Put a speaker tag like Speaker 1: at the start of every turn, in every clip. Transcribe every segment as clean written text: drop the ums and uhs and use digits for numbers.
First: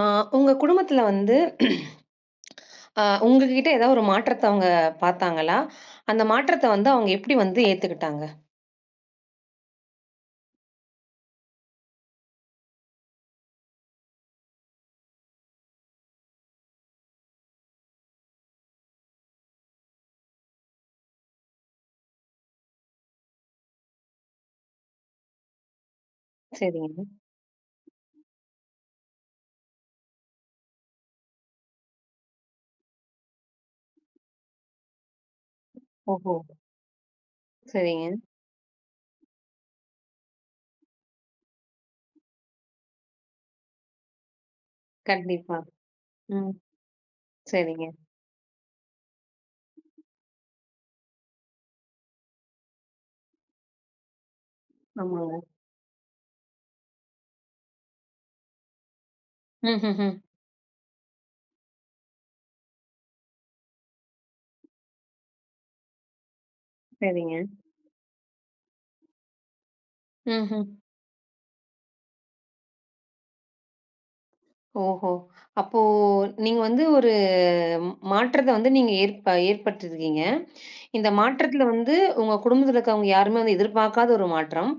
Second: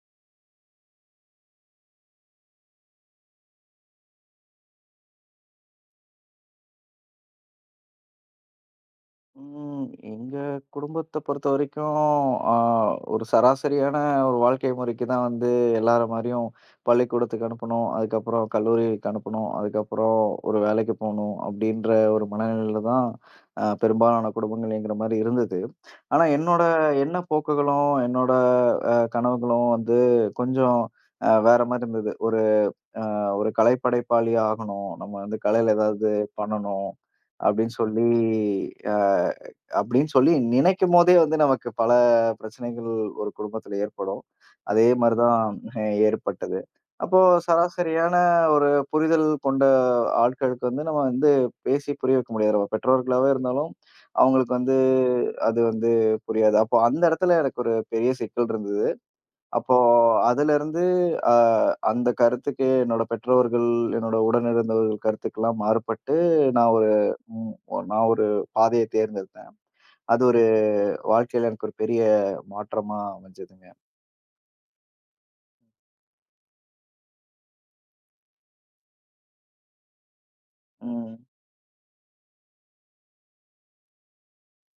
Speaker 1: ஆ உங்க குடும்பத்துல வந்து உங்ககிட்ட ஏதாவது ஒரு மாற்றத்த அவங்க பார்த்தாங்களா? அந்த மாற்றத்த வந்து அவங்க எப்படி வந்து ஏத்துக்கிட்டாங்க?
Speaker 2: ம். எங்க குடும்பத்த பொறுத்தவரைக்கும், அ ஒரு சராசரியான ஒரு வாழ்க்கை முறைக்கு தான் வந்து எல்லார மாரியும் பள்ளிக்கூடத்துக்கு அனுப்பணும். அதுக்கப்புறம் கல்லூரிக்கு அனுப்பணும். அதுக்கப்புறம் ஒரு வேலைக்கு போணும். அப்படின்ற ஒரு மனநிலையில தான் பெரும்பாலான குடும்பங்கள்ங்கிற மாரி இருந்தது. ஆனா என்னோட
Speaker 1: சரிங்க.
Speaker 2: எண்ண போக்குகளும், என்னோட கனவுகளும் வந்து கொஞ்சம் வேற மாரி இருந்தது. அ ஒரு கலைப்படைப்பாளி ஆகணும். நம்ம வந்து கலையில ஏதாவது
Speaker 1: ஓஹோ!
Speaker 2: பண்ணணும். அப்படின்னு சொல்லி
Speaker 1: சரிங்க.
Speaker 2: அ அப்படின்னு சொல்லி நினைக்கும்போதே வந்து நமக்கு பல பிரச்சனைகள் ஒரு குடும்பத்துல ஏற்படும். அதே மாரி தான்
Speaker 1: கண்டிப்பா. ம்.
Speaker 2: ஏற்பட்டது. அப்போ
Speaker 1: சரிங்க.
Speaker 2: சராசரியான ஒரு புரிதல் கொண்ட ஆட்களுக்கு வந்து நம்ம வந்து பேசி புரிய வைக்க முடியாது. நம்ம பெற்றோர்களாவே இருந்தாலும், அவங்களுக்கு வந்து
Speaker 1: ஆமாங்க.
Speaker 2: அது வந்து புரியாது. அப்போ அந்த இடத்துல எனக்கு ஒரு பெரிய சிக்கல் இருந்தது. அப்போ
Speaker 1: ம்ஹ்ஹ்ம்.
Speaker 2: அதிலிருந்து அ அந்த கருத்துக்கு என்னோட பெற்றோர்கள், என்னோட உடன் இருந்தவர்கள் கருத்துக்கெல்லாம் மாறுபட்டு நான் ஒரு
Speaker 1: சரிங்க.
Speaker 2: ம் நான் ஒரு பாதைய தேர்ந்தெடுத்தேன். அது ஒரு
Speaker 1: ம்ஹ்ம்.
Speaker 2: வாழ்க்கையில எனக்கு ஒரு பெரிய மாற்றமா அமைஞ்சதுங்க.
Speaker 1: ஓஹோ! அப்போ நீங்க வந்து ஒரு மாற்றத்த வந்து நீங்க ஏற்படுத்திருக்கீங்க. இந்த
Speaker 2: ம்,
Speaker 1: மாற்றத்துல வந்து உங்க குடும்பத்துல இருக்கவங்க யாருமே வந்து எதிர்பார்க்காத ஒரு மாற்றம்.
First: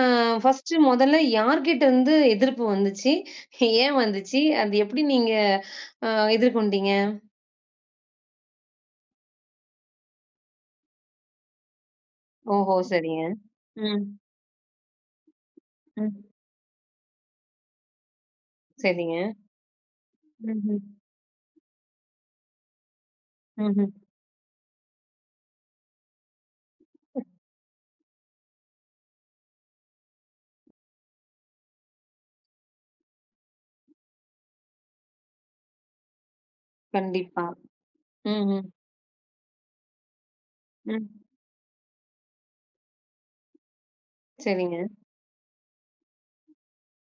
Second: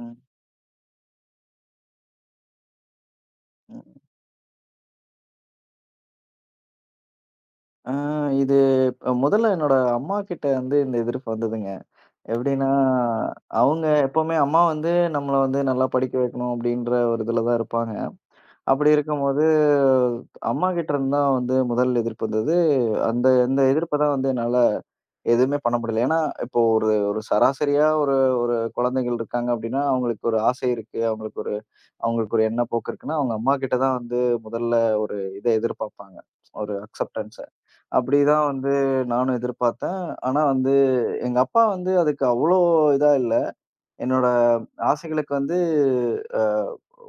Speaker 1: அ ஃபர்ஸ்ட் மொதல்ல யார்கிட்ட இருந்து எதிர்ப்பு வந்துச்சு? ஏன்
Speaker 2: ம்.
Speaker 1: வந்துச்சு? அது எப்படி நீங்க அ எதிர்கொண்டீங்க?
Speaker 2: ஆ இது முதல்ல என்னோட அம்மாகிட்ட வந்து இந்த எதிர்ப்பு வந்ததுங்க. எப்படின்னா,
Speaker 1: ஓஹோ! சரிங்க.
Speaker 2: அவங்க
Speaker 1: ம்,
Speaker 2: எப்பவுமே அம்மா வந்து நம்மள வந்து நல்லா படிக்க
Speaker 1: ம்.
Speaker 2: வைக்கணும் அப்படின்ற ஒரு இதுல தான் இருப்பாங்க. அப்படி
Speaker 1: சரிங்க.
Speaker 2: இருக்கும்போது
Speaker 1: ம்ஹ்ம்,
Speaker 2: அம்மாகிட்ட இருந்து தான் வந்து முதல் எதிர்ப்பு வந்தது. அந்த அந்த
Speaker 1: ம்ஹ்ம்.
Speaker 2: எதிர்ப்ப தான் வந்து என்னால எதுவுமே பண்ண முடியல. ஏன்னா, இப்போ ஒரு ஒரு சராசரியா ஒரு ஒரு குழந்தைகள் இருக்காங்க அப்டின்னா, அவங்களுக்கு ஒரு ஆசை இருக்கு. அவங்களுக்கு ஒரு எண்ணப்போக்கு இருக்குன்னா, அவங்க அம்மா கிட்ட தான் வந்து முதல்ல ஒரு இத எதிர்பார்ப்பாங்க. ஒரு அக்செப்டன்ஸ.
Speaker 1: கண்டிப்பா.
Speaker 2: அப்டிதான்
Speaker 1: ம்ஹ்ம்,
Speaker 2: வந்து நானும் எதிர்பார்த்தேன். ஆனா வந்து
Speaker 1: ம்.
Speaker 2: எங்க அப்பா வந்து அதுக்கு அவ்ளோ இதா இல்ல. என்னோட
Speaker 1: சரிங்க,
Speaker 2: ஆசைகளுக்கு வந்து அ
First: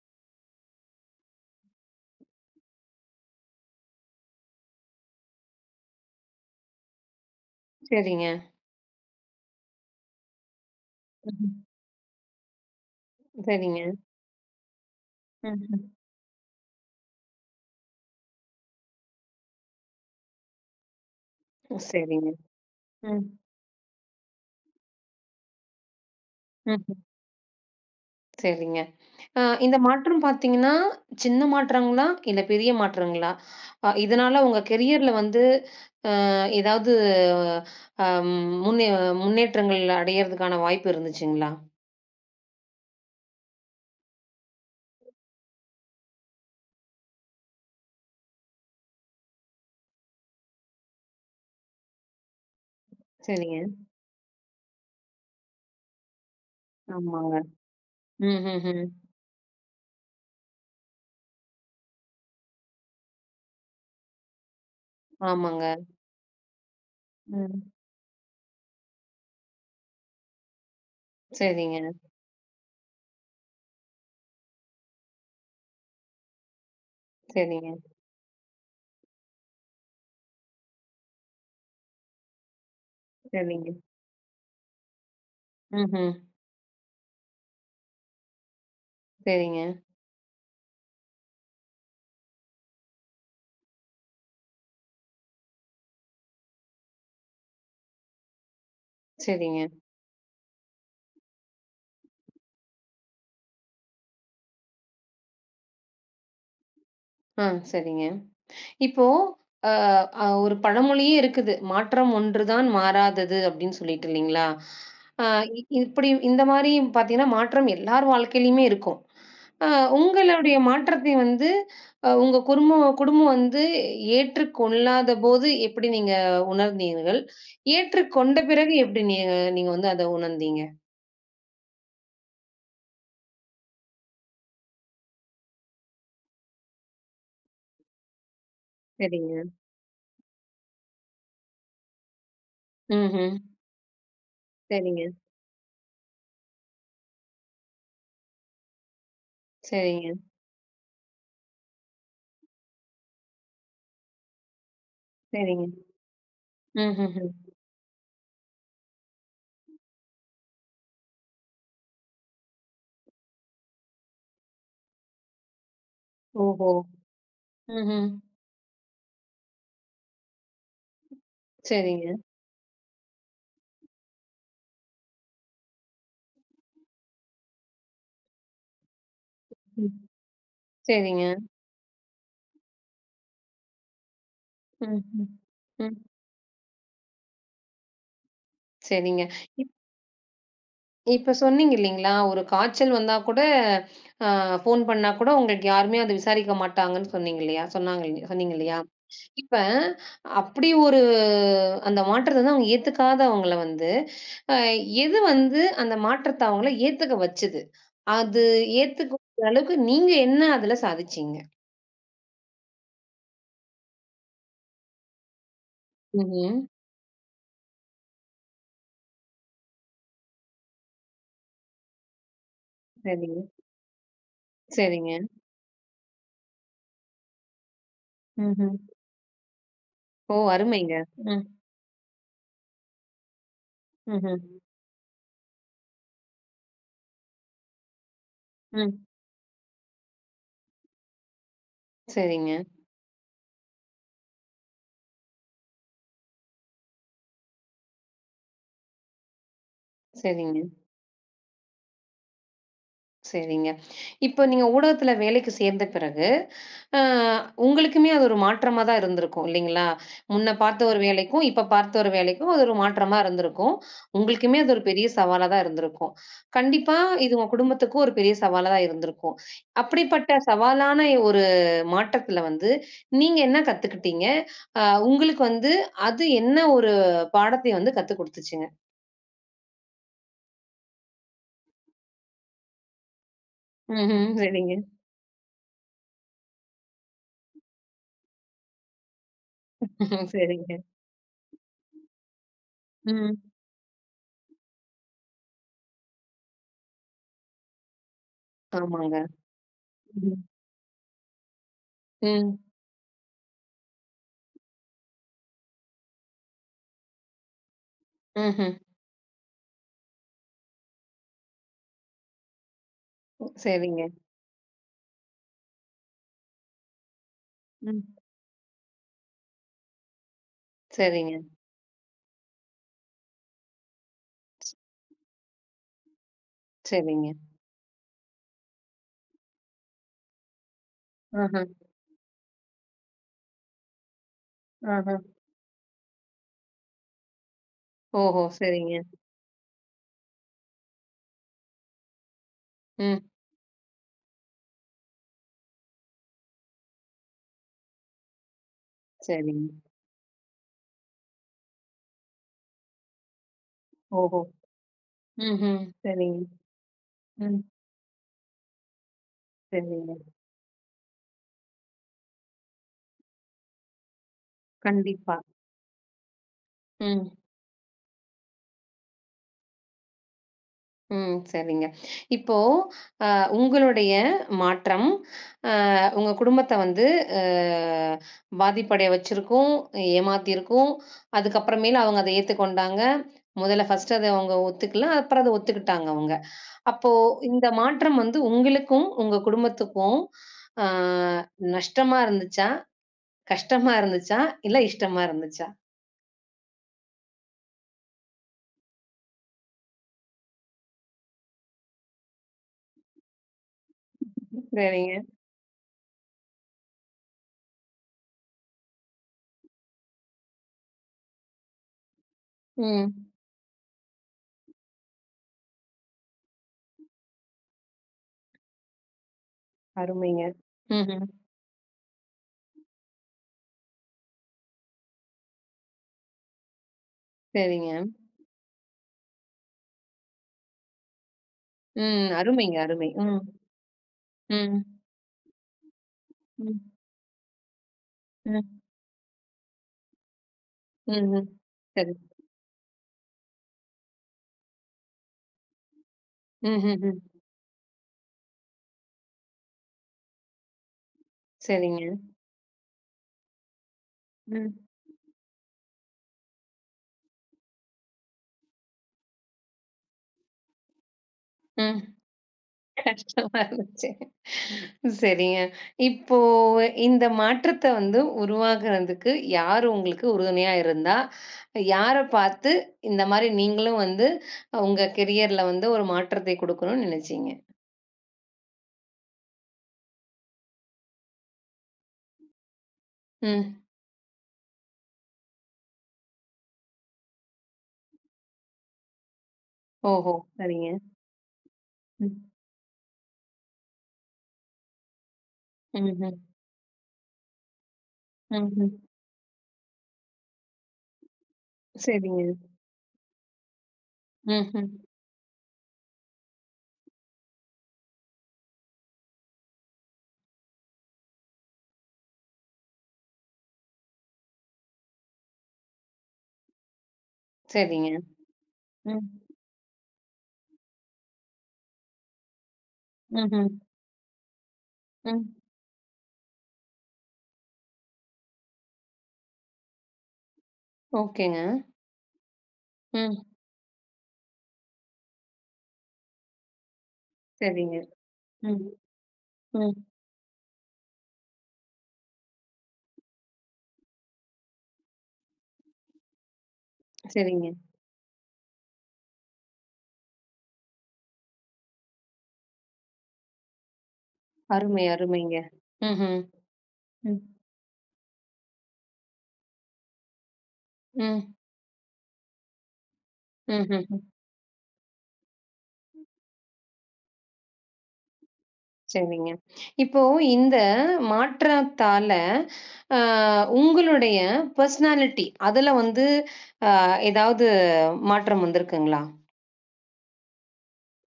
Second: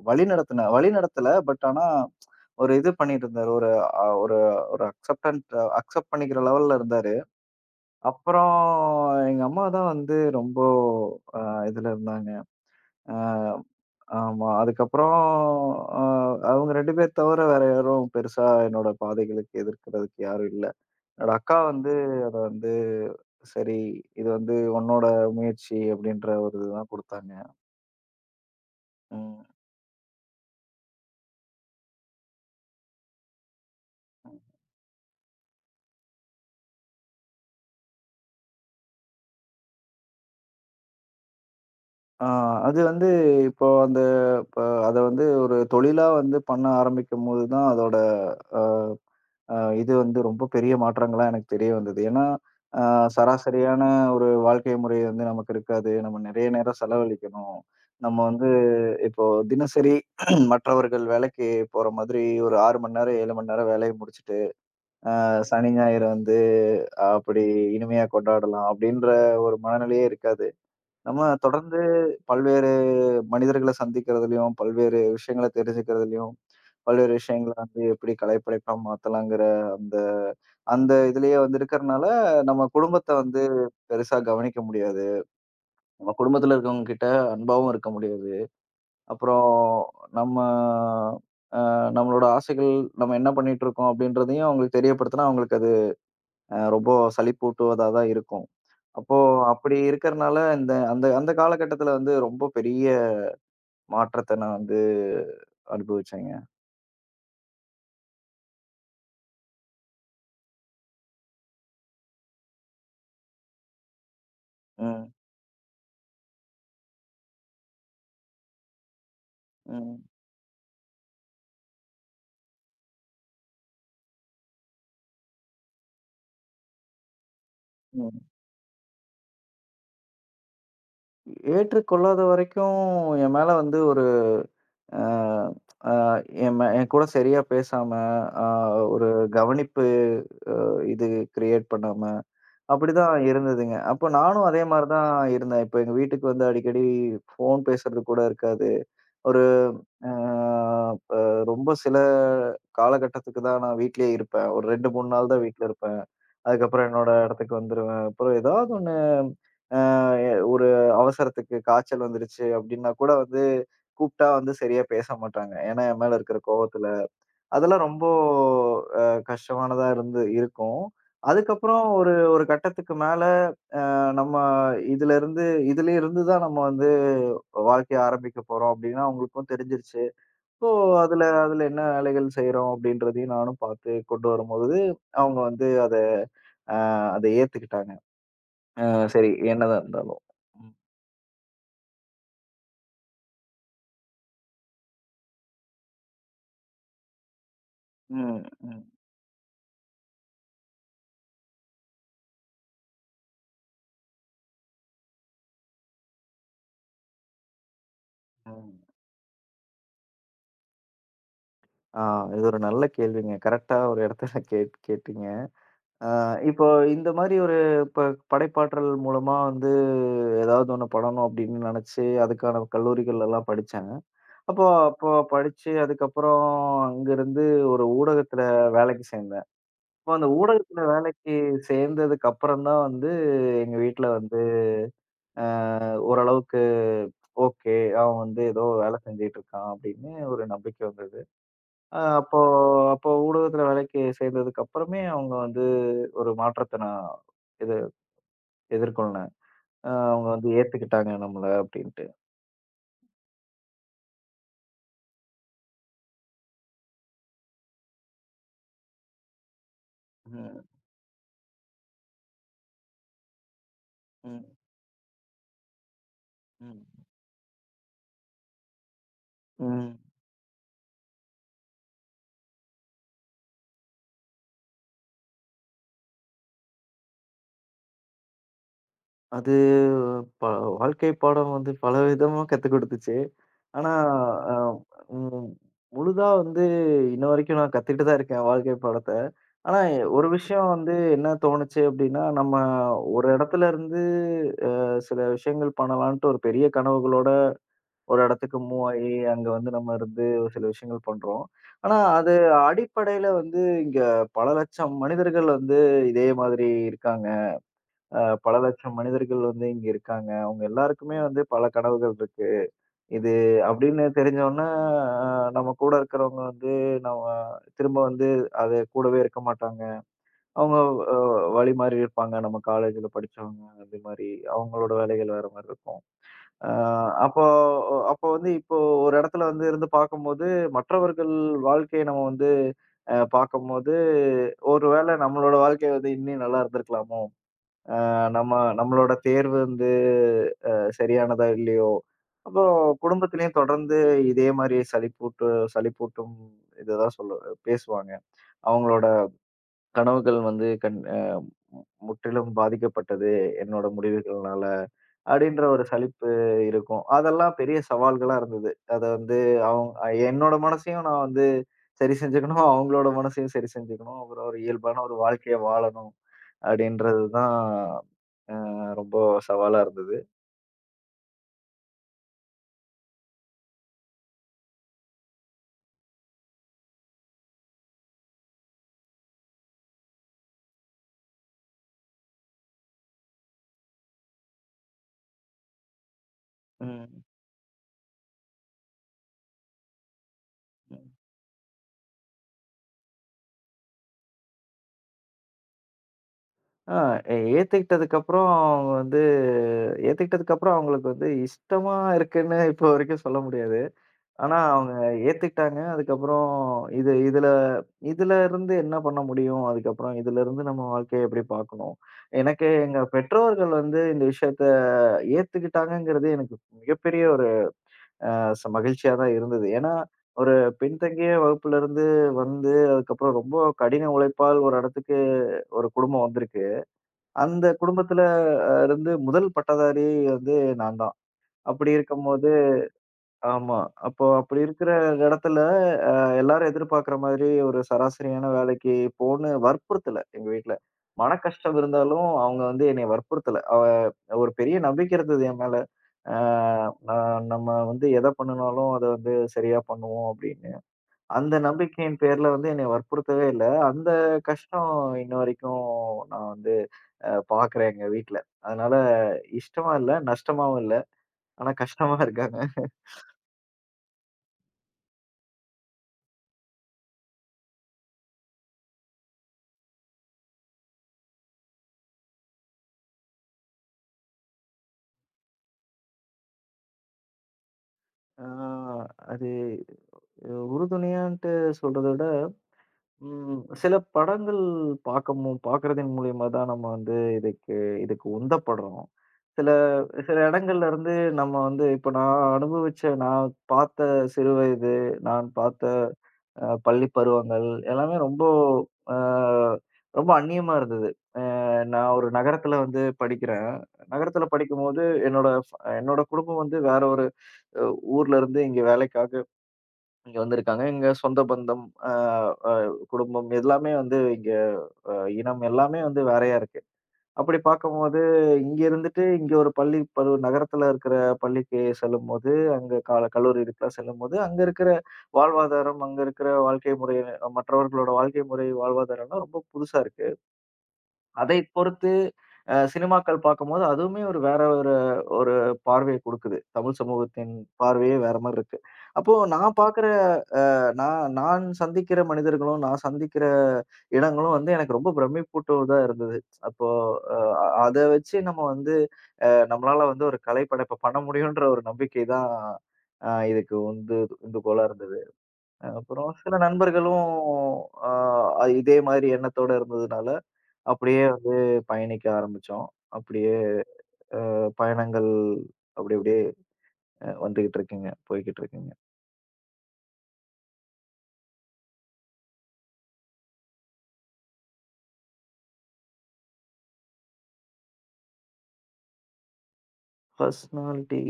Speaker 2: வழிநடத்தல. பட் ஆனா ஒரு இது பண்ணிட்டு இருந்தாரு. ஒரு ஒரு ஒரு அக்செப்டன்ட் அக்செப்ட் பண்ணிக்கிற லெவல்ல இருந்தாரு.
Speaker 1: சரிங்க.
Speaker 2: அப்புறம் எங்க அம்மா தான் வந்து ரொம்ப அ
Speaker 1: ம்ஹ்ம்.
Speaker 2: இதுல இருந்தாங்க. அ
Speaker 1: சரிங்க.
Speaker 2: ஆமா. அதுக்கப்புறம்
Speaker 1: ம்ஹ்ம்.
Speaker 2: அ அவங்க 2 பேர் தவிர வேற யாரும் பெருசா என்னோட பாதைகளுக்கு எதிர்க்கிறதுக்கு யாரும் இல்ல. என்னோட அக்கா வந்து
Speaker 1: சரிங்க.
Speaker 2: அத வந்து
Speaker 1: ம்,
Speaker 2: சரி, இது வந்து உன்னோட முயற்சி அப்படின்ற ஒரு இதுதான்
Speaker 1: ம்ஹ்ம்.
Speaker 2: குடுத்தாங்க.
Speaker 1: சரிங்க.
Speaker 2: ம்.
Speaker 1: இந்த மாற்றம் பார்த்தீங்கன்னா, சின்ன மாற்றங்களா? இல்ல பெரிய மாற்றங்களா? இதனால உங்க கெரியர்ல வந்து ஏதாவது அம் முன்னே முன்னேற்றங்கள் அடையறதுக்கான வாய்ப்பு இருந்துச்சுங்களா?
Speaker 2: ஆ, அது வந்து இப்போ அந்த இப்ப அத வந்து ஒரு தொழிலா வந்து பண்ண ஆரம்பிக்கும்போது தான் அதோட அ, அ, இது வந்து ரொம்ப பெரிய மாற்றங்களா எனக்கு தெரிய வந்தது. ஏன்னா, அ,
Speaker 1: சரிங்க.
Speaker 2: சராசரியான ஒரு வாழ்க்கை முறை வந்து நமக்கு இருக்காது. நம்ம நிறைய நேரம்
Speaker 1: ஆமாங்க.
Speaker 2: செலவழிக்கணும். நம்ம வந்து
Speaker 1: ம்ஹ்ஹ்ம்.
Speaker 2: இப்போ தினசரி மற்றவர்கள் வேலைக்கு போற மாதிரி ஒரு 6 மணி நேரம், 7 மணி நேரம் வேலைய முடிச்சுட்டு, சனி,
Speaker 1: ஆமாங்க.
Speaker 2: ஞாயிறு வந்து அப்படி
Speaker 1: ம்.
Speaker 2: இனிமையா கொண்டாடலாம் அப்படின்ற ஒரு மனநிலையே இருக்காது. நம்ம
Speaker 1: சரிங்க,
Speaker 2: தொடர்ந்து பல்வேறு மனிதர்கள சந்திக்கிறதுலயும், பல்வேறு விஷயங்கள தெரிஞ்சுக்கிறதுலயும், பல்வேறு விஷயங்கள
Speaker 1: சரிங்க,
Speaker 2: வந்து எப்படி கலைப்படைப்பா மாத்தலாங்கிற அந்த அந்த இதுலயே வந்து இருக்கிறனால, நம்ம குடும்பத்த வந்து
Speaker 1: சரிங்க.
Speaker 2: பெருசா கவனிக்க முடியாது. நம்ம
Speaker 1: ம்ஹ்ம்.
Speaker 2: குடும்பத்துல இருக்கவங்க கிட்ட அன்பாவும் இருக்க முடியாது. அப்புறம்
Speaker 1: சரிங்க,
Speaker 2: நம்ம நம்மளோட ஆசைகள், நம்ம என்ன பண்ணிட்டுருக்கோம் அப்படின்றதையும் அவங்களுக்கு தெரியப்படுத்துனா, அவங்களுக்கு அது ரொம்ப சலிப்பூட்டுவதா தான் இருக்கும். அப்போ
Speaker 1: சரிங்க.
Speaker 2: அப்படி இருக்கிறனால, இந்த அந்த அந்த காலகட்டத்துல வந்து ரொம்ப பெரிய மாற்றத்த நான் வந்து அனுபவிச்சேங்க.
Speaker 1: ஆ, சரிங்க. இப்போ அ அ ஒரு பழமொழியே இருக்குது. "மாற்றம் ஒன்றுதான் மாறாதது" அப்படின்னு சொல்லிட்டு இல்லைங்களா?
Speaker 2: ம்,
Speaker 1: அ இப்படி இந்த மாரி பார்த்தீங்கன்னா, மாற்றம் எல்லார் வாழ்க்கையிலயுமே இருக்கும். அ
Speaker 2: ம்,
Speaker 1: உங்களுடைய மாற்றத்தை வந்து உங்க குடும்பம் குடும்பம் வந்து ஏற்றுக்கொள்ளாதபோது எப்படி நீங்க உணர்ந்தீர்கள்?
Speaker 2: ம்.
Speaker 1: ஏற்றுக்கொண்ட பிறகு எப்படி நீங்க நீங்க வந்து அத உணர்ந்தீங்க?
Speaker 2: ஏற்றுக்கொள்ளாத வரைக்கும் என் மேல வந்து ஒரு அ அ என் கூட சரியா பேசாம, அ ஒரு
Speaker 1: சரிங்க.
Speaker 2: கவனிப்பு இது கிரியேட் பண்ணாம, அப்படிதான்
Speaker 1: ம்ஹ்ம்.
Speaker 2: இருந்ததுங்க. அப்போ நானும் அதே மாரி
Speaker 1: சரிங்க,
Speaker 2: தான் இருந்தேன். இப்போ எங்க வீட்டுக்கு வந்து அடிக்கடி ஃபோன் பேசுறது கூட இருக்காது. ஒரு
Speaker 1: சரிங்க,
Speaker 2: அ ப ரொம்ப சில காலகட்டத்துக்கு தான் நான் வீட்லயே இருப்பேன். ஒரு 2, 3 நாள் தான் வீட்ல
Speaker 1: சரிங்க.
Speaker 2: இருப்பேன். அதுக்கப்புறம் என்னோட
Speaker 1: ம்ஹ்ஹும்.
Speaker 2: இடத்துக்கு வந்துருவேன். அப்புறம் ஏதாவது ஒண்ணு ஒரு அவசரத்துக்கு காய்ச்சல் வந்துருச்சு அப்படின்னா கூட வந்து கூப்பிட்டா வந்து சரியா பேச மாட்டாங்க. ஏன்னா, என் மேல இருக்கிற
Speaker 1: ஓஹோ!
Speaker 2: கோவத்துல. அதெல்லாம் ரொம்ப
Speaker 1: ம்ஹ்ம்.
Speaker 2: அ கஷ்டமானதா இருந்து இருக்கும். அதுக்கப்புறம் ஒரு
Speaker 1: சரிங்க.
Speaker 2: ஒரு கட்டத்துக்கு மேல நம்ம இதிலருந்து இதிலேருந்து தான் நம்ம வந்து வாழ்க்கைய ஆரம்பிக்க போறோம் அப்படின்னா அவங்களுக்கும்
Speaker 1: ம்.
Speaker 2: தெரிஞ்சிருச்சு. ஸோ அதுல
Speaker 1: சரிங்க.
Speaker 2: அதுல என்ன வேலைகள் செய்றோம் அப்படின்றதையும் நானும் பார்த்து கொண்டு வரும்பொழுது
Speaker 1: ம், ம்.
Speaker 2: அவங்க வந்து
Speaker 1: ம்.
Speaker 2: அத அ அத ஏத்துக்கிட்டாங்க.
Speaker 1: சரிங்க.
Speaker 2: சரி.
Speaker 1: இப்
Speaker 2: என்னதான் இருந்தாலும். ம்.
Speaker 1: இப்ப சொன்னீங்க இல்லீங்களா? ஒரு காய்ச்சல் வந்தா கூட அ ஃபோன் பண்ணா கூட உங்களுக்கு யாருமே அத விசாரிக்க மாட்டாங்கன்னு சொன்னீங்க இல்லையா? சொன்னாங்க இல்ல
Speaker 2: ம்,
Speaker 1: சொன்னீங்க இல்லையா?
Speaker 2: ம்,
Speaker 1: இப்ப அப்படி ஒரு அந்த மாற்றத்த வந்து அவங்க ஏத்துக்காதவங்கள வந்து, அ எது வந்து அந்த மாற்றத்த அவங்கள ஏத்துக்க வச்சது? அது
Speaker 2: ம்.
Speaker 1: ஏத்துக்கக்கூடிய அளவுக்கு நீங்க என்ன அதுல சாதிச்சீங்க?
Speaker 2: ஆ இது ஒரு நல்ல கேள்விங்க. கரெக்ட்டா ஒரு இடத்துல கேட்டீங்க. ஆ
Speaker 1: ம்ஹ்ம்.
Speaker 2: இப்போ இந்த மாரி ஒரு இப்ப படைப்பாற்றல் மூலமா வந்து ஏதாவது ஒண்ணு பண்ணணும் அப்படின்னு நெனச்சு, அதுக்கான கல்லூரிகள்
Speaker 1: சரிங்க,
Speaker 2: எல்லாம் படிச்சேங்க. அப்போ அப்போ
Speaker 1: சரிங்க.
Speaker 2: படிச்சு அதுக்கப்புறம் அங்கருந்து ஒரு ஊடகத்துல
Speaker 1: ம்ஹ்ம்.
Speaker 2: வேலைக்கு சேர்ந்தேன். அப்போ அந்த
Speaker 1: ஓ!
Speaker 2: ஊடகத்துல
Speaker 1: அருமைங்க.
Speaker 2: வேலைக்கு
Speaker 1: ம்.
Speaker 2: சேர்ந்ததுக்கு அப்புறம் தான் வந்து எங்க வீட்ல வந்து
Speaker 1: ம்ஹ்ம்.
Speaker 2: அ ஓரளவுக்கு ஓகே. அவன் வந்து ஏதோ வேலை
Speaker 1: ம்.
Speaker 2: செஞ்சுட்டு இருக்கான் அப்படின்னு ஒரு நம்பிக்கை வந்தது. அ அப்போ
Speaker 1: சரிங்க,
Speaker 2: அப்போ ஊடகத்துல வேலைக்கு சேர்ந்ததுக்கு அப்புறமே அவங்க வந்து ஒரு மாற்றத்த நான் எது எதிர்கொள்னேன். அவங்க வந்து
Speaker 1: சரிங்க.
Speaker 2: ஏத்துக்கிட்டாங்க நம்மள அப்படின்ட்டு.
Speaker 1: சரிங்க. இப்ப நீங்க ஊடகத்துல வேலைக்கு சேர்ந்த பிறகு, அ உங்களுக்குமே அது ஒரு மாற்றமா தான் இருந்திருக்கும் இல்லைங்களா? முன்ன
Speaker 2: ம்,
Speaker 1: பார்த்த ஒரு வேலைக்கும், இப்ப பார்த்த ஒரு வேலைக்கும் அது ஒரு மாற்றமா இருந்திருக்கும்.
Speaker 2: ம்,
Speaker 1: உங்களுக்குமே அது ஒரு பெரிய சவாலா தான் இருந்திருக்கும். கண்டிப்பா
Speaker 2: ம்,
Speaker 1: இது உங்க குடும்பத்துக்கும் ஒரு பெரிய சவாலா தான் இருந்திருக்கும்.
Speaker 2: ம்.
Speaker 1: அப்படிப்பட்ட சவாலான ஒரு மாற்றத்துல வந்து நீங்க என்ன கத்துக்கிட்டீங்க? அ உங்களுக்கு வந்து அது என்ன ஒரு பாடத்தை வந்து கத்துக் குடுத்துச்சுங்க?
Speaker 2: அது ப வாழ்க்கை பாடம் வந்து பல விதமா கத்துக் கொடுத்துச்சு. ஆனா
Speaker 1: ம்ஹ்ம்.
Speaker 2: அ
Speaker 1: சரிங்க.
Speaker 2: ம் முழுதா வந்து இன்ன வரைக்கும் நான் கத்துக்கிட்டு தான் இருக்கேன் வாழ்க்கை பாடத்த. ஆனா,
Speaker 1: ம்ஹும்,
Speaker 2: ஒரு விஷயம்
Speaker 1: சரிங்க.
Speaker 2: வந்து என்ன தோணுச்சு அப்டின்னா, நம்ம ஒரு
Speaker 1: ம்.
Speaker 2: இடத்துல இருந்து அ சில விஷயங்கள் பண்ணலான்ட்டு ஒரு பெரிய கனவுகளோட ஒரு இடத்துக்கு மூவ் ஆயி,
Speaker 1: ஆமாங்க.
Speaker 2: அங்க வந்து நம்ம இருந்து ஒரு சில விஷயங்கள் பண்றோம். ஆனா, அது
Speaker 1: ம்.
Speaker 2: அடிப்படையில வந்து இங்க பல லட்சம் மனிதர்கள் வந்து இதே மாதிரி இருக்காங்க. அ பல
Speaker 1: ம்ஹ்ம்.
Speaker 2: லட்சம் மனிதர்கள் வந்து இங்க இருக்காங்க. அவங்க எல்லாருக்குமே வந்து பல கனவுகள் இருக்கு. இது
Speaker 1: சரிங்க.
Speaker 2: அப்டின்னு தெரிஞ்சோனே, அ நம்ம கூட இருக்கிறவங்க வந்து நம்ம திரும்ப
Speaker 1: ம்.
Speaker 2: வந்து அது கூடவே இருக்க மாட்டாங்க. அவங்க அ
Speaker 1: சரிங்க.
Speaker 2: வழி மாறி இருப்பாங்க. நம்ம காலேஜ்ல படிச்சவங்க அது மாரி
Speaker 1: ஸ்
Speaker 2: அவங்களோட வேலைகள் வேற மாரி இருக்கும். அ
Speaker 1: சரிங்க.
Speaker 2: அப்போ அப்போ வந்து இப்போ ஒரு இடத்துல வந்து இருந்து பார்க்கும்போது, மற்றவர்கள்
Speaker 1: ஆஹா,
Speaker 2: வாழ்க்கைய நம்ம வந்து பார்க்கும்போது, ஒரு
Speaker 1: ஆஹா.
Speaker 2: வேளை நம்மளோட வாழ்க்கை வந்து இன்னும் நல்லா இருந்திருக்கலாமோ!
Speaker 1: ஓஹோ!
Speaker 2: நம்ம
Speaker 1: சரிங்க.
Speaker 2: நம்மளோட தேர்வு வந்து அ சரியானதா இல்லையோ! அப்போ
Speaker 1: ம்.
Speaker 2: குடும்பத்திலயும் தொடர்ந்து இதே மாரி சலிப்பூட்டும் இதுதான் சொல்ல பேசுவாங்க. அவங்களோட
Speaker 1: சரிங்க.
Speaker 2: கனவுகள் வந்து கண் மு முற்றிலும் பாதிக்கப்பட்டது என்னோட
Speaker 1: ஓஹோ!
Speaker 2: முடிவுகள்னால. அப்படின்ற
Speaker 1: ம்ஹ்ம்.
Speaker 2: ஒரு சலிப்பு
Speaker 1: சரிங்க.
Speaker 2: இருக்கும். அதெல்லாம்
Speaker 1: ம்.
Speaker 2: பெரிய சவால்களா இருந்தது. அத வந்து அவங்
Speaker 1: சரிங்க.
Speaker 2: என்னோட மனசையும் நான் வந்து சரி செஞ்சுக்கணும். அவங்களோட மனசையும் சரி செஞ்சுக்கணும். அப்புறம் ஒரு இயல்பான ஒரு
Speaker 1: கண்டிப்பா.
Speaker 2: வாழ்க்கைய வாழணும். அப்படின்றது
Speaker 1: ம்.
Speaker 2: தான் ரொம்ப சவாலா இருந்தது.
Speaker 1: ம். சரிங்க. இப்போ அ உங்களுடைய மாற்றம் அ உங்க குடும்பத்த வந்து அ பாதிப்படைய வச்சிருக்கும், ஏமாத்தியிருக்கும். அதுக்கப்புறமேலு அவங்க அத ஏத்துக்கொண்டாங்க. முதல்ல அத அவங்க ஒத்துக்கல. அப்புறம் அத ஒத்துக்கிட்டாங்க அவங்க. அப்போ
Speaker 2: ம்.
Speaker 1: இந்த மாற்றம் வந்து உங்களுக்கும், உங்க குடும்பத்துக்கும் ஆ
Speaker 2: ம்.
Speaker 1: நஷ்டமா இருந்துச்சா? கஷ்டமா இருந்துச்சா? இல்ல இஷ்டமா இருந்துச்சா?
Speaker 2: ஆ ஏத்துக்கிட்டதுக்கப்புறம் அவங்க வந்து ஏத்துக்கிட்டதுக்கப்புறம் அவங்களுக்கு வந்து இஷ்டமா இருக்குன்னு இப்போ வரைக்கும் சொல்ல முடியாது. ஆனா, அவங்க
Speaker 1: சரிங்க.
Speaker 2: ஏத்துக்கிட்டாங்க. அதுக்கப்புறம் இது இதுல இதுல இருந்து என்ன பண்ண முடியும்? அதுக்கப்புறம் இதுலருந்து நம்ம வாழ்க்கைய எப்படி பார்க்கணும்? எனக்கு எங்க
Speaker 1: ம்.
Speaker 2: பெற்றோர்கள் வந்து இந்த விஷயத்த ஏத்துக்கிட்டாங்கங்கிறது எனக்கு மிகப்பெரிய ஒரு மகிழ்ச்சியா தான் இருந்தது. ஏன்னா,
Speaker 1: அருமைங்க.
Speaker 2: ஒரு
Speaker 1: ம்ஹ்ம்.
Speaker 2: பின்தங்கிய வகுப்புலருந்து வந்து, அதுக்கப்புறம் ரொம்ப கடின உழைப்பால் ஒரு இடத்துக்கு ஒரு குடும்பம் வந்திருக்கு. அந்த
Speaker 1: சரிங்க.
Speaker 2: குடும்பத்துல இருந்து முதல் பட்டதாரி வந்து நான் தான். அப்படி
Speaker 1: ம்.
Speaker 2: இருக்கும்போது
Speaker 1: அருமைங்க, அருமை. ம்.
Speaker 2: ஆமா. அப்போ அப்படி
Speaker 1: ம்.
Speaker 2: இருக்கிற இடத்துல, அ எல்லாரும்
Speaker 1: ம்.
Speaker 2: எதிர்பார்க்கிற மாதிரி ஒரு சராசரியான
Speaker 1: ம்.
Speaker 2: வேலைக்கு போன்னு வற்புறுத்தல எங்க வீட்ல.
Speaker 1: ம்ஹ்ம்.
Speaker 2: மனக்கஷ்டம்
Speaker 1: சரி.
Speaker 2: இருந்தாலும் அவங்க வந்து என்னைய வற்புறுத்தல. ஒரு பெரிய நம்பிக்கை இருந்தது என் மேல. அ
Speaker 1: ம்ஹ்ஹ்ம்.
Speaker 2: நான் நம்ம வந்து எத பண்ணுனாலும் அத வந்து சரியா பண்ணுவோம் அப்படின்னு. அந்த
Speaker 1: சரிங்க.
Speaker 2: நம்பிக்கையின் பேர்ல வந்து என்னைய வற்புறுத்தவே இல்ல. அந்த
Speaker 1: ம்.
Speaker 2: கஷ்டம் இன்ன வரைக்கும் நான் வந்து பார்க்குறேன் எங்க வீட்ல. அதனால இஷ்டமா இல்ல, நஷ்டமாவும் இல்ல. ஆனா
Speaker 1: ம்.
Speaker 2: கஷ்டமா இருக்காங்க.
Speaker 1: கஷ்டமா இருந்துச்சு. சரிங்க. இப்போ இந்த மாற்றத்த வந்து உருவாகுறதுக்கு யாரு உங்களுக்கு உறுதுணையா இருந்தா, யார பார்த்து இந்த மாரி நீங்களும் வந்து உங்க கெரியர்ல வந்து ஒரு மாற்றத்தை குடுக்கணும்னு நினைச்சீங்க?
Speaker 2: ஆ அது உறுதுணையான்ட்டு சொல்றத விட,
Speaker 1: ம்.
Speaker 2: சில படங்கள் பாக்குறதின் மூலியமா தான் நம்ம வந்து இதுக்கு இதுக்கு உந்தப்படுறோம். சில
Speaker 1: ஓஹோ!
Speaker 2: சில இடங்கள்ல
Speaker 1: சரிங்க.
Speaker 2: இருந்து நம்ம வந்து இப்ப நான்
Speaker 1: ம்.
Speaker 2: அனுபவிச்ச, நான் பாத்த சிறு வயது, நான் பாத்த
Speaker 1: ம்ஹ்ம்.
Speaker 2: பள்ளி பருவங்கள் எல்லாமே ரொம்ப
Speaker 1: ம்ஹ்ம்.
Speaker 2: அ ரொம்ப அந்நியமா இருந்தது. நான் ஒரு
Speaker 1: சரிங்க.
Speaker 2: நகரத்துல வந்து படிக்கிறேன். நகரத்துல
Speaker 1: ம்ஹ்ம்.
Speaker 2: படிக்கும்போது, என்னோட என்னோட குடும்பம் வந்து வேற ஒரு அ ஊர்ல இருந்து இங்க வேலைக்காக இங்க வந்திருக்காங்க. எங்க சொந்த பந்தம், அ அ குடும்பம் எல்லாமே வந்து இங்க அ இனம் எல்லாமே வந்து வேறையா இருக்கு. அப்படி
Speaker 1: சரிங்க.
Speaker 2: பார்க்கும்போது, இங்க இருந்துட்டு
Speaker 1: ம்.
Speaker 2: இங்க ஒரு பள்ளி பருவ நகரத்துல இருக்கிற பள்ளிக்கு செல்லும்போது, அங்க கல்லூரி
Speaker 1: ம்ஹ்ம்.
Speaker 2: இதுக்கெல்லாம் செல்லும்போது, அங்க இருக்கிற
Speaker 1: ம்.
Speaker 2: வாழ்வாதாரம், அங்க இருக்கிற வாழ்க்கை முறை, மற்றவர்களோட வாழ்க்கை முறை, வாழ்வாதாரம்லாம் ரொம்ப புதுசா இருக்கு. அதை
Speaker 1: ஓகேங்க.
Speaker 2: பொறுத்து சினிமாக்கள்
Speaker 1: ம்.
Speaker 2: பார்க்கும்போது, அதுவுமே ஒரு ஒரு பார்வைய குடுக்குது. தமிழ் சமூகத்தின்
Speaker 1: சரிங்க.
Speaker 2: பார்வையே வேற மாரி
Speaker 1: ம்.
Speaker 2: இருக்கு. அப்போ
Speaker 1: ம்.
Speaker 2: நான் நான் சந்திக்கிற மனிதர்களும், நான் சந்திக்கிற இடங்களும் வந்து எனக்கு ரொம்ப பிரமிப்பூட்டுவதா இருந்தது. அப்போ அ
Speaker 1: சரிங்க.
Speaker 2: அத வச்சு நம்ம வந்து நம்மளால வந்து ஒரு கலைப்படைப்ப பண்ண முடியுன்ற ஒரு நம்பிக்கை தான் இதுக்கு உந்துகோலா
Speaker 1: அருமை,
Speaker 2: இருந்தது.
Speaker 1: அருமைங்க.
Speaker 2: அப்புறம்
Speaker 1: ம்ஹ்ம்.
Speaker 2: சில நண்பர்களும்
Speaker 1: ம்.
Speaker 2: அ இதே மாரி எண்ணத்தோட இருந்ததுனால, அப்படியே
Speaker 1: ம்.
Speaker 2: வந்து பயணிக்க ஆரம்பிச்சோம். அப்படியே
Speaker 1: ம்ஹ்ம்.
Speaker 2: பயணங்கள் அப்படியே வந்துகிட்டு இருக்குங்க. போய்க்கிட்டு இருக்குங்க.
Speaker 1: சரிங்க. இப்போ இந்த மாற்றத்தால, அ உங்களுடைய பெர்சனாலிட்டி அதுல வந்து அ ஏதாவது மாற்றம் வந்திருக்குங்களா?
Speaker 2: பர்சனல் டே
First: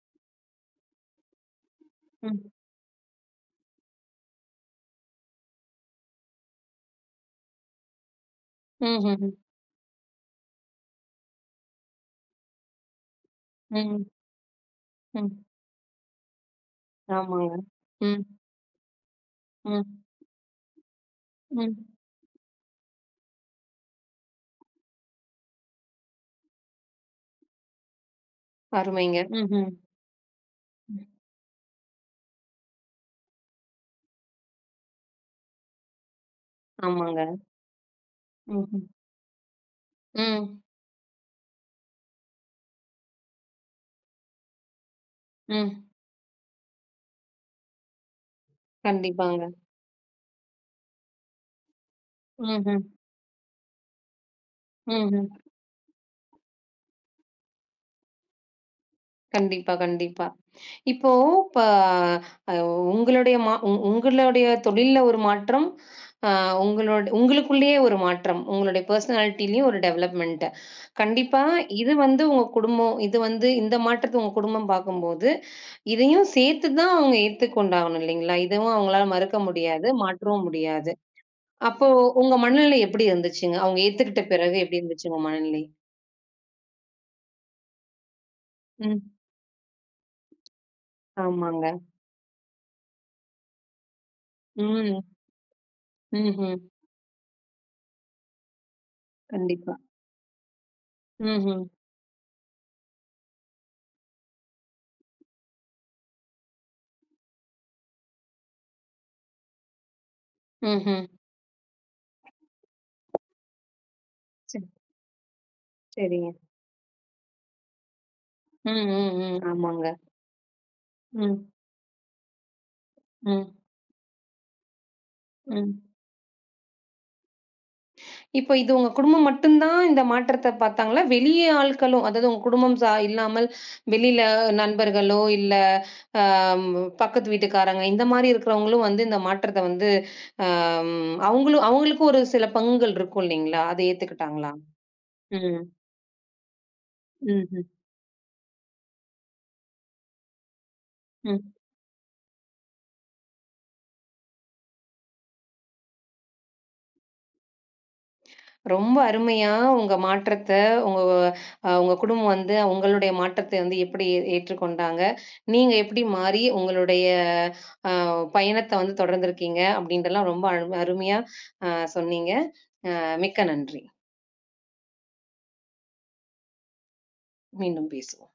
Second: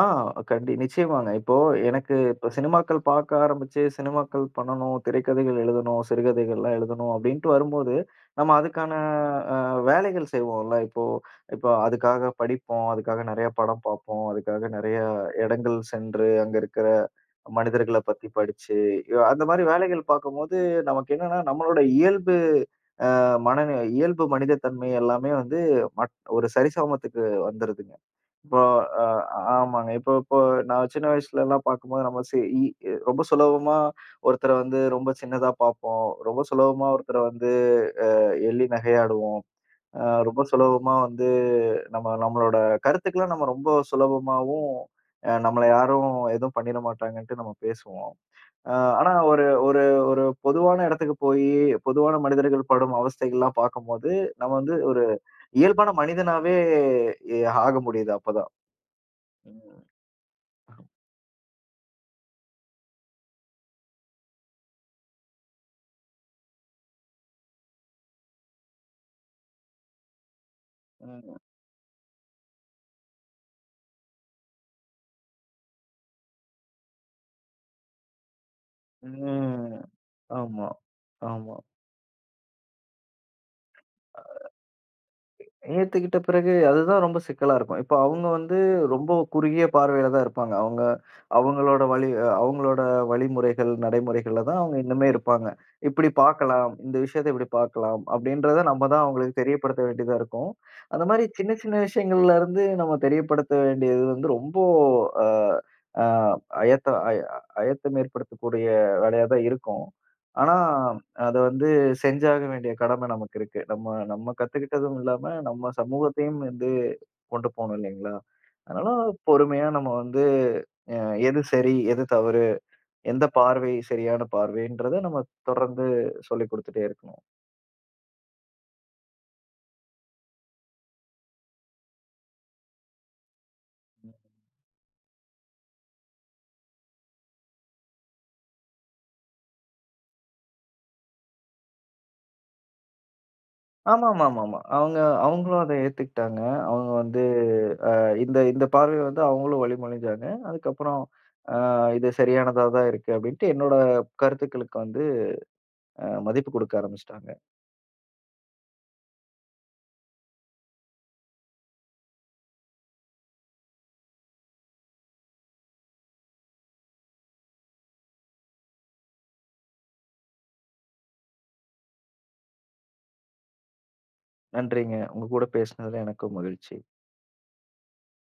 Speaker 2: ஆ கண்டி நிச்சயமாங்க. இப்போ எனக்கு
Speaker 1: ம்.
Speaker 2: இப்ப சினிமாக்கள் பார்க்க ஆரம்பிச்சு, சினிமாக்கள் பண்ணணும், திரைக்கதைகள் எழுதணும், சிறுகதைகள்லாம் எழுதணும் அப்டின்ட்டு வரும்போது, நம்ம அதுக்கான
Speaker 1: ம்ஹ்ஹ்ம்.
Speaker 2: அ வேலைகள் செய்வோம்ல. இப்போ இப்போ அதுக்காக படிப்போம், அதுக்காக நெறைய
Speaker 1: ம்,
Speaker 2: படம்
Speaker 1: ம்.
Speaker 2: பார்ப்போம், அதுக்காக நெறைய
Speaker 1: ம், ம்.
Speaker 2: இடங்கள் சென்று, அங்க இருக்கிற
Speaker 1: ஆமாங்க.
Speaker 2: மனிதர்கள
Speaker 1: ம்,
Speaker 2: பத்தி படிச்சு, அந்த மாரி
Speaker 1: ம்,
Speaker 2: வேலைகள் பார்க்கும்போது, நமக்கு என்னன்னா நம்மளோட
Speaker 1: ம்.
Speaker 2: இயல்பு அ மன இயல்பு மனித தன்மை எல்லாமே வந்து ஒரு சரிசமத்துக்கு வந்துருதுங்க. இப்போ அ
Speaker 1: அருமைங்க. ம்ஹ்ம்.
Speaker 2: ஆமாங்க. இப்போ இப்போ நான் சின்ன வயசுலலாம் பார்க்கும்போது நம்ம சி இ ரொம்ப சுலபமா ஒருத்தர வந்து ரொம்ப சின்னதா பார்ப்போம். ரொம்ப சுலபமா ஒருத்தர
Speaker 1: ஆமாங்க.
Speaker 2: வந்து எள்ளி
Speaker 1: ம்ஹ்ம்.
Speaker 2: நகையாடுவோம்.
Speaker 1: ம்,
Speaker 2: ரொம்ப
Speaker 1: ம்.
Speaker 2: சுலபமா வந்து நம்மளோட கருத்துக்கள நம்ம ரொம்ப சுலபமாவும், நம்மள
Speaker 1: ம்.
Speaker 2: யாரும் எதுவும் பண்ணிட மாட்டாங்கன்ட்டு நம்ம பேசுவோம். அ ஆனா ஒரு
Speaker 1: கண்டிப்பாங்க.
Speaker 2: ஒரு ஒரு பொதுவான இடத்துக்கு போயி, பொதுவான மனிதர்கள்
Speaker 1: ம்ஹ்ம்.
Speaker 2: படும் அவஸ்தைகள்லாம் பார்க்கும்போது, நம்ம வந்து ஒரு
Speaker 1: ம்ஹ்ம்.
Speaker 2: இயல்பான மனிதனாவே எ ஆக முடியுது அப்பதான்.
Speaker 1: கண்டிப்பா,
Speaker 2: ம்.
Speaker 1: கண்டிப்பா. இப்போ ப அ உங்களுடைய மா உ உங்களுடைய தொழில்ல ஒரு மாற்றம், அ உங்களோட உங்களுக்குள்ளேயே ஒரு மாற்றம். உங்களுடைய பெர்சனாலிட்டிலயும் ஒரு டெவலப்மென்ட்.
Speaker 2: ம்.
Speaker 1: கண்டிப்பா இது வந்து உங்க குடும்பம், இது வந்து இந்த மாற்றத்த உங்க குடும்பம் பார்க்கும்போது, இதையும் சேர்த்து தான் அவங்க ஏத்துக்கொண்டாகணும் இல்லைங்களா? இதுவும் அவங்களால மறுக்க
Speaker 2: ம்.
Speaker 1: முடியாது, மாற்றவும்
Speaker 2: ஆமா,
Speaker 1: முடியாது.
Speaker 2: ஆமா.
Speaker 1: அப்போ உங்க மனநிலை எப்படி இருந்துச்சுங்க? அவங்க ஏத்துக்கிட்ட பிறகு எப்படி இருந்துச்சு உங்க மனநிலை?
Speaker 2: ஏத்துக்கிட்ட பிறகு அதுதான் ரொம்ப சிக்கலா இருக்கும். இப்ப அவங்க வந்து
Speaker 1: ம்.
Speaker 2: ரொம்ப குறுகிய பார்வையில தான் இருப்பாங்க. அவங்க
Speaker 1: ஆமாங்க.
Speaker 2: அவங்களோட வழிமுறைகள், நடைமுறைகள்ல தான் அவங்க
Speaker 1: ம்.
Speaker 2: இன்னுமே இருப்பாங்க. இப்படி
Speaker 1: ம்ஹ்ம்.
Speaker 2: பார்க்கலாம், இந்த விஷயத்த இப்படி பார்க்கலாம் அப்படின்றத நம்ம தான் அவங்களுக்கு
Speaker 1: கண்டிப்பா.
Speaker 2: தெரியப்படுத்த வேண்டியதா இருக்கும். அந்த மாரி சின்ன
Speaker 1: ம்ஹ்ம்.
Speaker 2: சின்ன விஷயங்கள்ல இருந்து நம்ம தெரியப்படுத்த வேண்டியது வந்து ரொம்ப அ அ அயத்த அய அயத்தம் ஏற்படுத்தக்கூடிய வேலையா தான் இருக்கும். ஆனா,
Speaker 1: ம்ஹ்ம்.
Speaker 2: அத வந்து செஞ்சாக வேண்டிய கடமை நமக்கு இருக்கு. நம்ம நம்ம
Speaker 1: சரி.
Speaker 2: கத்துக்கிட்டதும் இல்லாம, நம்ம
Speaker 1: சரிங்க.
Speaker 2: சமூகத்தையும் வந்து கொண்டு போணும் இல்லைங்களா?
Speaker 1: ம்,
Speaker 2: அதனால
Speaker 1: ம், ம்.
Speaker 2: பொறுமையா
Speaker 1: ஆமாங்க.
Speaker 2: நம்ம வந்து அ எது
Speaker 1: ம்,
Speaker 2: சரி, எது தவறு, எந்த
Speaker 1: ம்,
Speaker 2: பார்வை சரியான பார்வைன்றத நம்ம
Speaker 1: ம்.
Speaker 2: தொடர்ந்து சொல்லிக் குடுத்துட்டே இருக்கணும்.
Speaker 1: இப்போ இது உங்க குடும்பம் மட்டும் தான் இந்த மாற்றத்த பார்த்தாங்களா? வெளிய ஆட்களும், அதாவது உங்க குடும்பம் இல்லாமல் வெளியில நண்பர்களோ, இல்ல அம் பக்கத்து வீட்டுக்காரங்க இந்த மாரி இருக்கிறவங்களும் வந்து இந்த மாற்றத்த வந்து அம் அவங்களும் அவங்களுக்கும் ஒரு சில பங்குகள் இருக்கும் இல்லைங்களா? அத ஏத்துக்கிட்டாங்களா?
Speaker 2: ஆமாமாமாமா. அவங்க
Speaker 1: ம்.
Speaker 2: அவங்களும் அத ஏத்துக்கிட்டாங்க. அவங்க வந்து
Speaker 1: ம்ஹ்ம்.
Speaker 2: அ இந்த இந்த பார்வை வந்து அவங்களும் வழிமொழிஞ்சாங்க. அதுக்கப்புறம்
Speaker 1: ம்.
Speaker 2: அ இது சரியானதா தான் இருக்கு அப்டின்ட்டு என்னோட கருத்துக்களுக்கு வந்து மதிப்பு குடுக்க ஆரம்பிச்சுட்டாங்க.
Speaker 1: ரொம்ப அருமையா உங்க மாற்றத்த, உங்க உங்க குடும்பம் வந்து உங்களுடைய மாற்றத்தை வந்து எப்படி ஏற்றுக்கொண்டாங்க? நீங்க எப்படி மாறி உங்களுடைய அ பயணத்த வந்து தொடர்ந்திருக்கீங்க? அப்படின்ட்டுலாம் ரொம்ப அருமையா அ சொன்னீங்க. மிக்க நன்றி.
Speaker 2: நன்றிங்க. உங்க கூட பேசினதுல எனக்கும் மகிழ்ச்சி.
Speaker 1: மீண்டும் பேசுவோம்.